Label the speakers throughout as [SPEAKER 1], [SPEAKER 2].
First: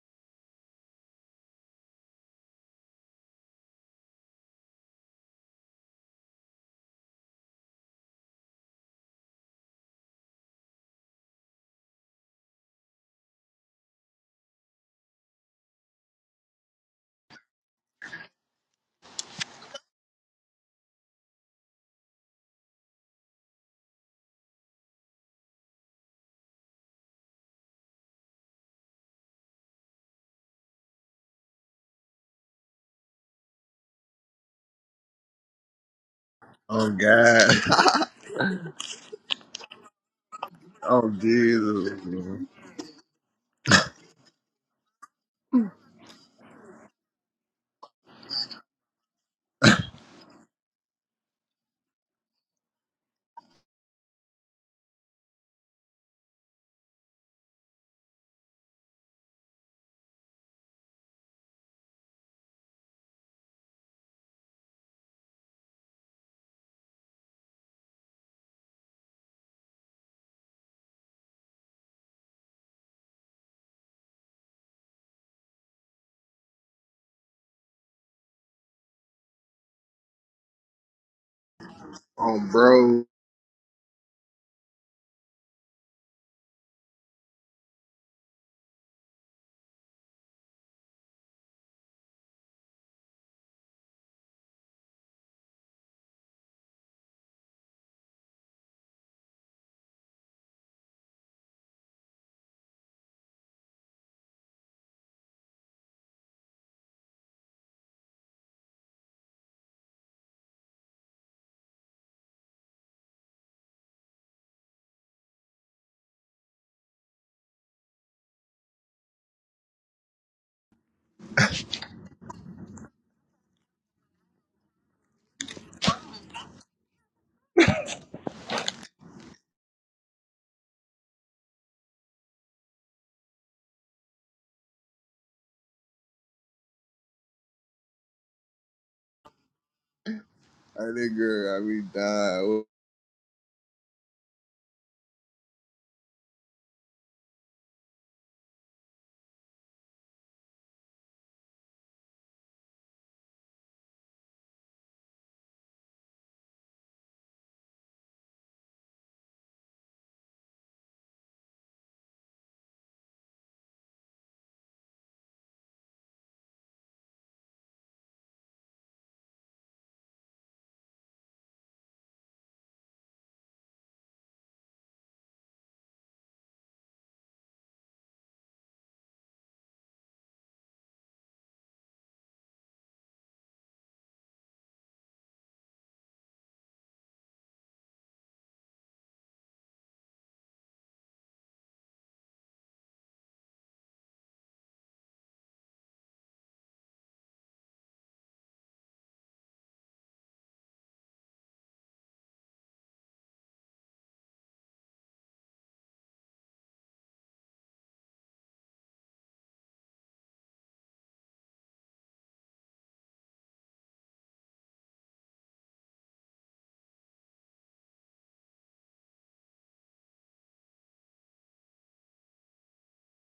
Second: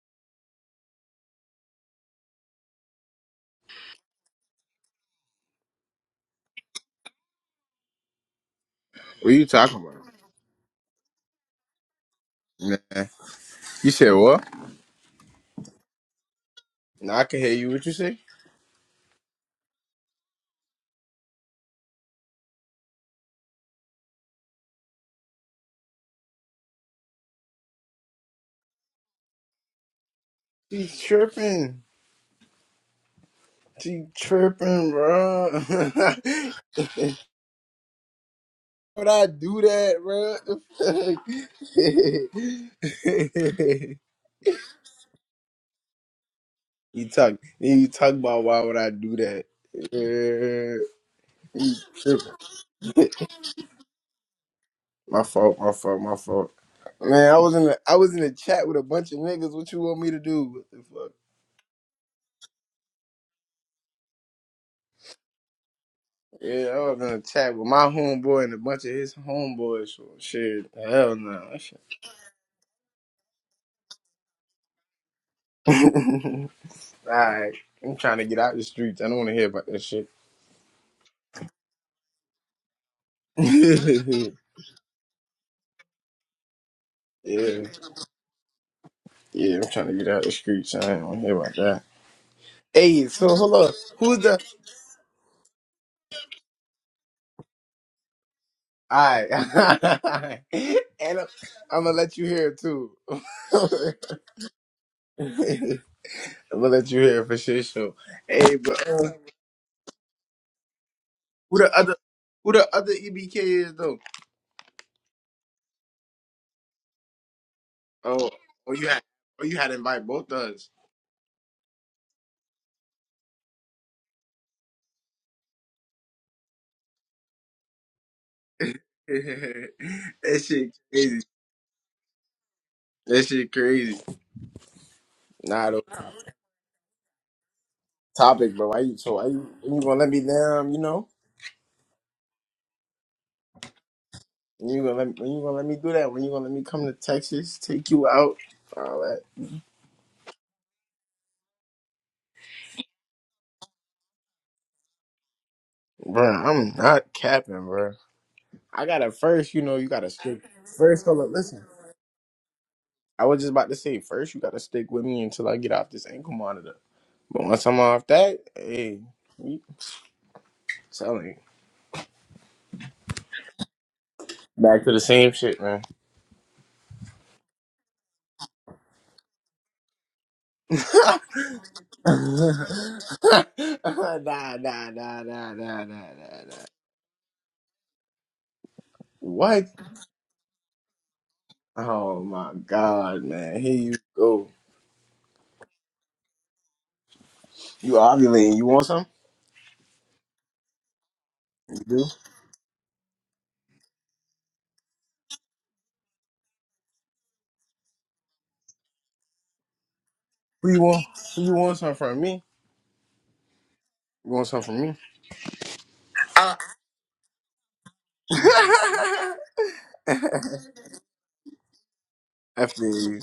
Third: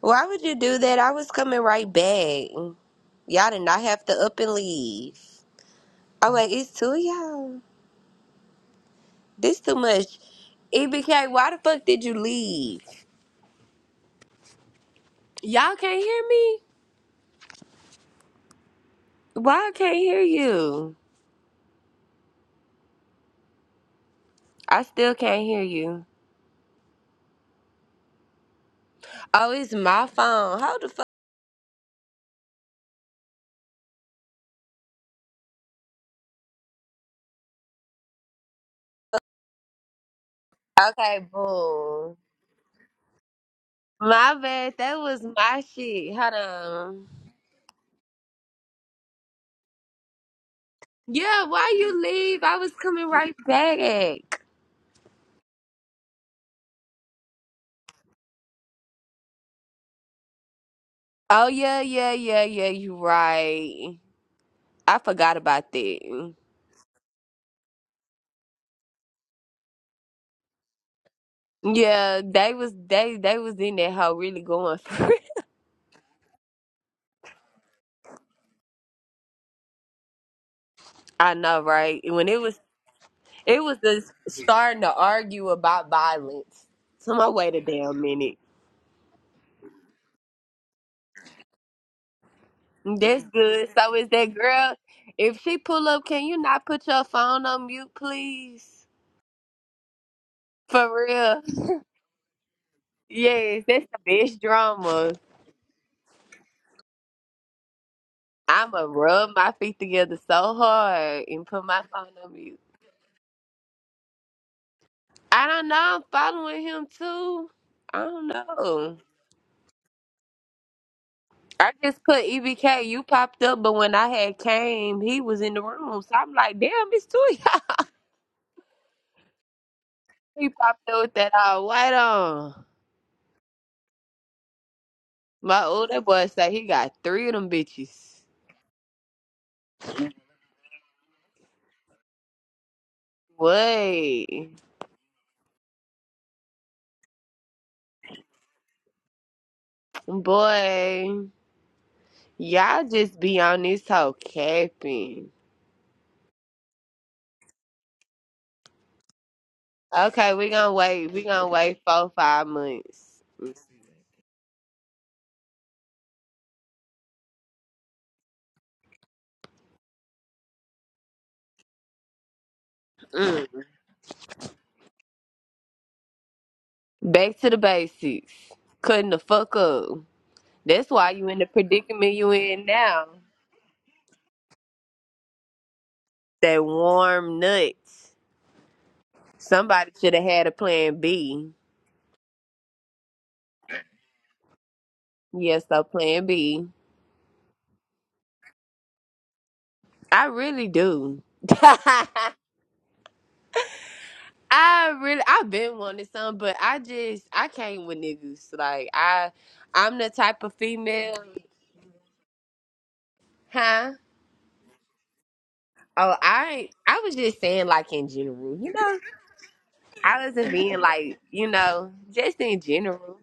[SPEAKER 1] Why would you do that? I was coming right back. Y'all did not have to up and leave. Oh wait, it's two of y'all.
[SPEAKER 2] What you
[SPEAKER 1] This
[SPEAKER 2] talking
[SPEAKER 1] too
[SPEAKER 2] about?
[SPEAKER 1] much. EBK, why the fuck did you leave?
[SPEAKER 2] Nah. You said what?
[SPEAKER 1] Y'all can't hear me?
[SPEAKER 2] Nah, I can hear you. What you say?
[SPEAKER 1] Why I can't hear you? I still can't hear you. Oh, it's my phone. Hold the
[SPEAKER 2] She's
[SPEAKER 1] fuck.
[SPEAKER 2] tripping. She tripping, bro.
[SPEAKER 3] Oh God.
[SPEAKER 2] Would I do that, bro?
[SPEAKER 3] Oh
[SPEAKER 1] Okay,
[SPEAKER 3] Jesus.
[SPEAKER 1] boom.
[SPEAKER 3] man.
[SPEAKER 1] My bad. That was my shit. Hold on.
[SPEAKER 2] you talk. Then you talk about why would I do that? Uh,
[SPEAKER 1] Yeah, why
[SPEAKER 2] you
[SPEAKER 1] you
[SPEAKER 2] tripping.
[SPEAKER 1] leave? I was coming right back.
[SPEAKER 2] My fault. My fault. My fault. Man, I was in the I was in the chat with a bunch of niggas. What you want me to do? What the fuck?
[SPEAKER 1] Oh yeah, yeah, yeah, yeah. You right. I forgot about that.
[SPEAKER 2] Yeah, I was in a chat with my homeboy and a bunch of his homeboys. So shit, hell no. That shit-
[SPEAKER 1] Yeah, they was they they was in that hoe really going for it.
[SPEAKER 2] Alright, I'm trying to get out the streets. I don't want to hear about that shit.
[SPEAKER 1] I know, right? When it
[SPEAKER 3] Oh
[SPEAKER 1] was
[SPEAKER 3] bro.
[SPEAKER 1] it was just starting to argue about violence. So I wait a
[SPEAKER 2] yeah,
[SPEAKER 1] damn minute.
[SPEAKER 2] yeah, I'm trying to get out the streets. I don't want to hear about that. Hey,
[SPEAKER 1] That's
[SPEAKER 2] so hold
[SPEAKER 1] good.
[SPEAKER 2] on.
[SPEAKER 1] So is
[SPEAKER 2] Who's
[SPEAKER 1] that
[SPEAKER 2] the?
[SPEAKER 1] girl? If she pull up, can you not put your phone on mute, please?
[SPEAKER 2] Alright,
[SPEAKER 1] For
[SPEAKER 2] and I'm,
[SPEAKER 1] real.
[SPEAKER 2] I'm gonna let you hear it too.
[SPEAKER 1] Yes, that's the best drama.
[SPEAKER 2] I'm gonna let you hear it for shit. So, hey,
[SPEAKER 1] I'ma
[SPEAKER 2] but um,
[SPEAKER 1] rub my feet together so hard and
[SPEAKER 2] who
[SPEAKER 1] put
[SPEAKER 2] the
[SPEAKER 1] my
[SPEAKER 2] other?
[SPEAKER 1] phone on mute.
[SPEAKER 2] Who the other EBK is though?
[SPEAKER 1] I don't know. I'm following him too. I don't
[SPEAKER 2] Oh, oh, you
[SPEAKER 1] know.
[SPEAKER 2] had, oh, you had to invite both of us.
[SPEAKER 1] I just put EBK. You popped up, but when I had came, he was in the room. So I'm like, damn, it's two of y'all.
[SPEAKER 2] that
[SPEAKER 1] He
[SPEAKER 2] shit
[SPEAKER 1] popped up with
[SPEAKER 2] crazy.
[SPEAKER 1] that all white on.
[SPEAKER 2] That shit crazy.
[SPEAKER 1] My
[SPEAKER 2] Nah, the
[SPEAKER 1] older boy say he got three of them bitches.
[SPEAKER 2] topic, bro. Why you so? Why you, when you gonna let me down? You
[SPEAKER 3] That
[SPEAKER 2] know,
[SPEAKER 3] nigga, I be dying.
[SPEAKER 1] Boy,
[SPEAKER 2] when you gonna let, when you gonna let me do that? When you gonna let me come to Texas, take you out, all that,
[SPEAKER 1] boy, y'all just be on this whole capping.
[SPEAKER 2] bro? I'm not capping, bro. I gotta first, you know, you gotta
[SPEAKER 1] Okay,
[SPEAKER 2] stick.
[SPEAKER 1] we gonna
[SPEAKER 2] First,
[SPEAKER 1] wait.
[SPEAKER 2] hold
[SPEAKER 1] We
[SPEAKER 2] up,
[SPEAKER 1] gonna
[SPEAKER 2] listen.
[SPEAKER 1] wait four, five months.
[SPEAKER 2] I was just about to say, first you gotta stick with me until I get off this ankle monitor. But once I'm off that, hey, you telling you.
[SPEAKER 1] Mm.
[SPEAKER 2] back to the same shit, man.
[SPEAKER 1] Back to the basics. Cutting the fuck up. That's why
[SPEAKER 2] nah,
[SPEAKER 1] you in the predicament you in now.
[SPEAKER 2] nah, nah, nah, nah, nah, nah,
[SPEAKER 1] That
[SPEAKER 2] nah.
[SPEAKER 1] warm nuts.
[SPEAKER 2] What?
[SPEAKER 1] Somebody should have had a plan B.
[SPEAKER 2] Oh my god, man. Here you go.
[SPEAKER 1] Yes, a plan B.
[SPEAKER 2] You ovulating. You want some?
[SPEAKER 1] I really do.
[SPEAKER 2] You do?
[SPEAKER 1] I really I've been wanting some, but I just I came with niggas. Like I I'm the type of
[SPEAKER 2] Who you want?
[SPEAKER 1] female
[SPEAKER 2] Who you want some from me?
[SPEAKER 1] huh?
[SPEAKER 2] You want some from me?
[SPEAKER 1] Oh,
[SPEAKER 2] Uh.
[SPEAKER 1] I I was just saying like in general, you know. I wasn't being like, you know, just in
[SPEAKER 2] I feel
[SPEAKER 1] general.
[SPEAKER 2] you.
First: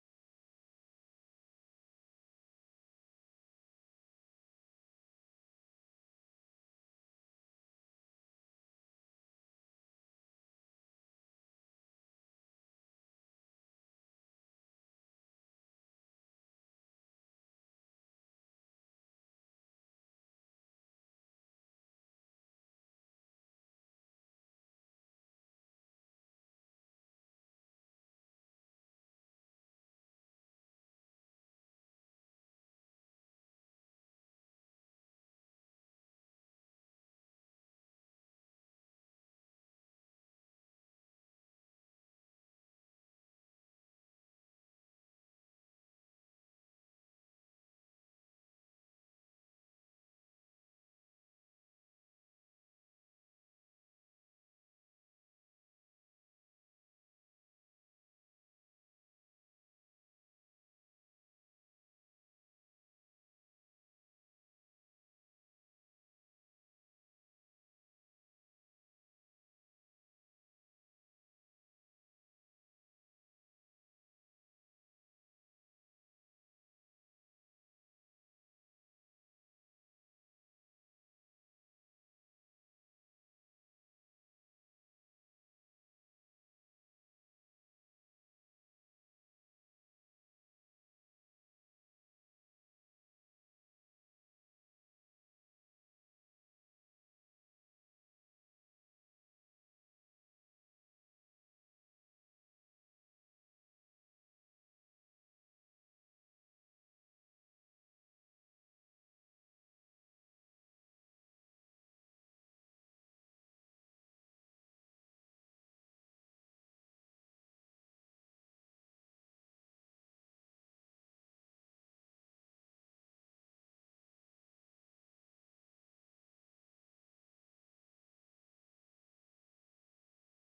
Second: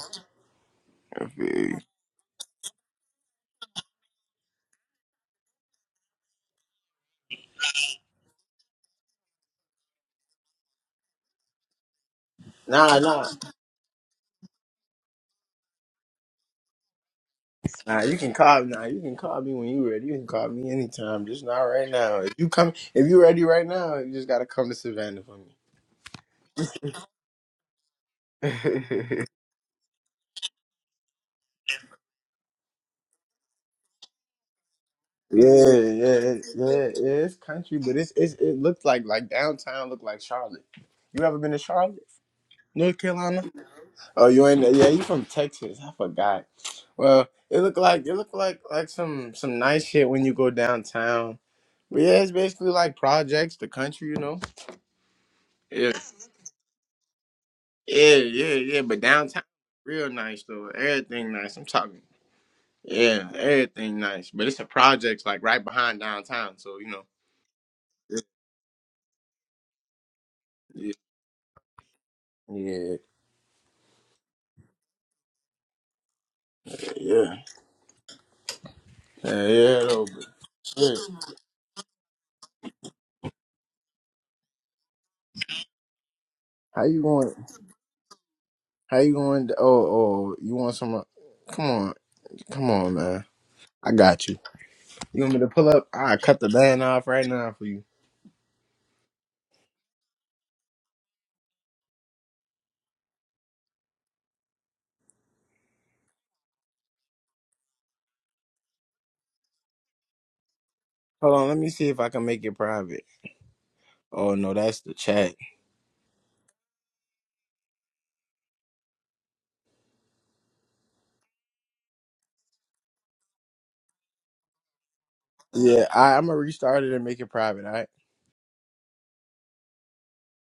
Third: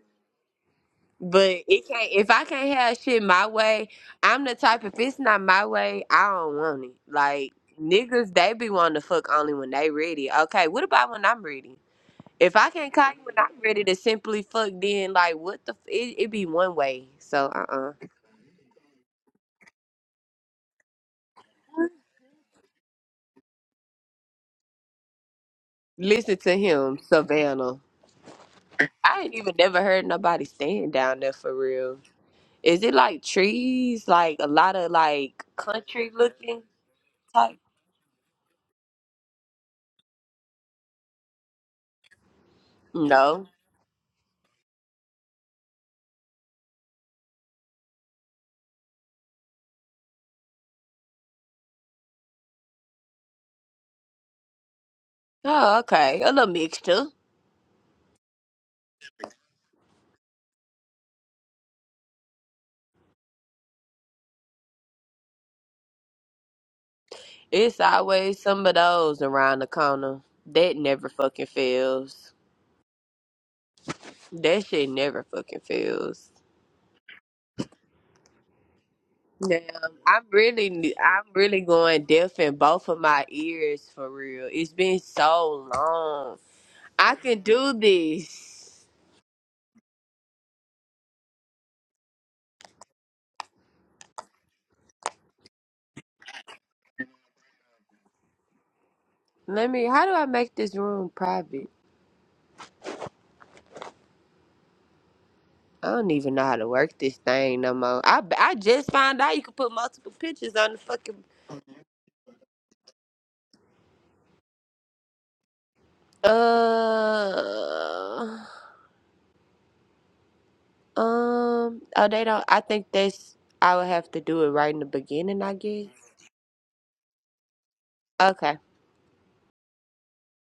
[SPEAKER 2] I feel
[SPEAKER 1] But
[SPEAKER 2] you.
[SPEAKER 1] it can't if I can't have shit my way, I'm the type if it's not my way, I don't want it. Like niggas they be wanting to fuck only when they ready. Okay, what about when I'm ready? If I can't
[SPEAKER 2] Nah,
[SPEAKER 1] call you
[SPEAKER 2] nah.
[SPEAKER 1] when I'm ready to simply fuck, then like what the f- it, it be one way. So uh uh
[SPEAKER 2] Nah, you can call nah, you can call me when you ready. You can call me anytime, just not right now. If you come if you ready right now, you just gotta come to Savannah for
[SPEAKER 1] Listen to him, Savannah.
[SPEAKER 2] me.
[SPEAKER 1] I ain't even never heard nobody stand down there for real. Is it like trees, like a lot of like
[SPEAKER 2] Yeah,
[SPEAKER 1] country
[SPEAKER 2] yeah,
[SPEAKER 1] looking
[SPEAKER 2] yeah, yeah. It's
[SPEAKER 1] type?
[SPEAKER 2] country, but it's, it's it looks like like downtown look like Charlotte. You ever been to Charlotte, North Carolina?
[SPEAKER 1] No.
[SPEAKER 2] Oh, you ain't. Yeah, you from Texas? I forgot. Well, it look like it look like like some some nice shit when you go downtown. But yeah, it's basically like projects, the country, you know.
[SPEAKER 1] Oh,
[SPEAKER 2] Yeah,
[SPEAKER 1] okay. A little mixture.
[SPEAKER 2] yeah, yeah, yeah. But downtown, real nice though. Everything nice. I'm talking. Yeah, everything nice. But it's a project like right behind downtown, so you know.
[SPEAKER 1] It's always some of those around the corner. That
[SPEAKER 2] Yeah,
[SPEAKER 1] never fucking fails.
[SPEAKER 2] yeah.
[SPEAKER 1] That shit never fucking fails.
[SPEAKER 2] Yeah. Yeah,
[SPEAKER 1] Damn,
[SPEAKER 2] yeah, though. But
[SPEAKER 1] I'm really,
[SPEAKER 2] shit.
[SPEAKER 1] I'm really going deaf in both of my ears for real. It's been so long.
[SPEAKER 2] How you
[SPEAKER 1] I
[SPEAKER 2] going?
[SPEAKER 1] can do this.
[SPEAKER 2] How you going? To, Oh, oh, you want some? uh, Come on, come on, man. I got you. You want me to pull up? I cut the band off right now for you.
[SPEAKER 1] Let me. How do I make this room private? I don't even know how to work this thing no more. I I just found out you can put multiple pictures on the fucking.
[SPEAKER 2] Hold on, let me see if I can make it private. Oh no, that's the chat.
[SPEAKER 1] Uh. Um, oh, they don't. I think that's. I would have to do it right in the beginning, I
[SPEAKER 2] Yeah,
[SPEAKER 1] guess.
[SPEAKER 2] I, I'm gonna restart it and make it private. All right.
[SPEAKER 1] Okay.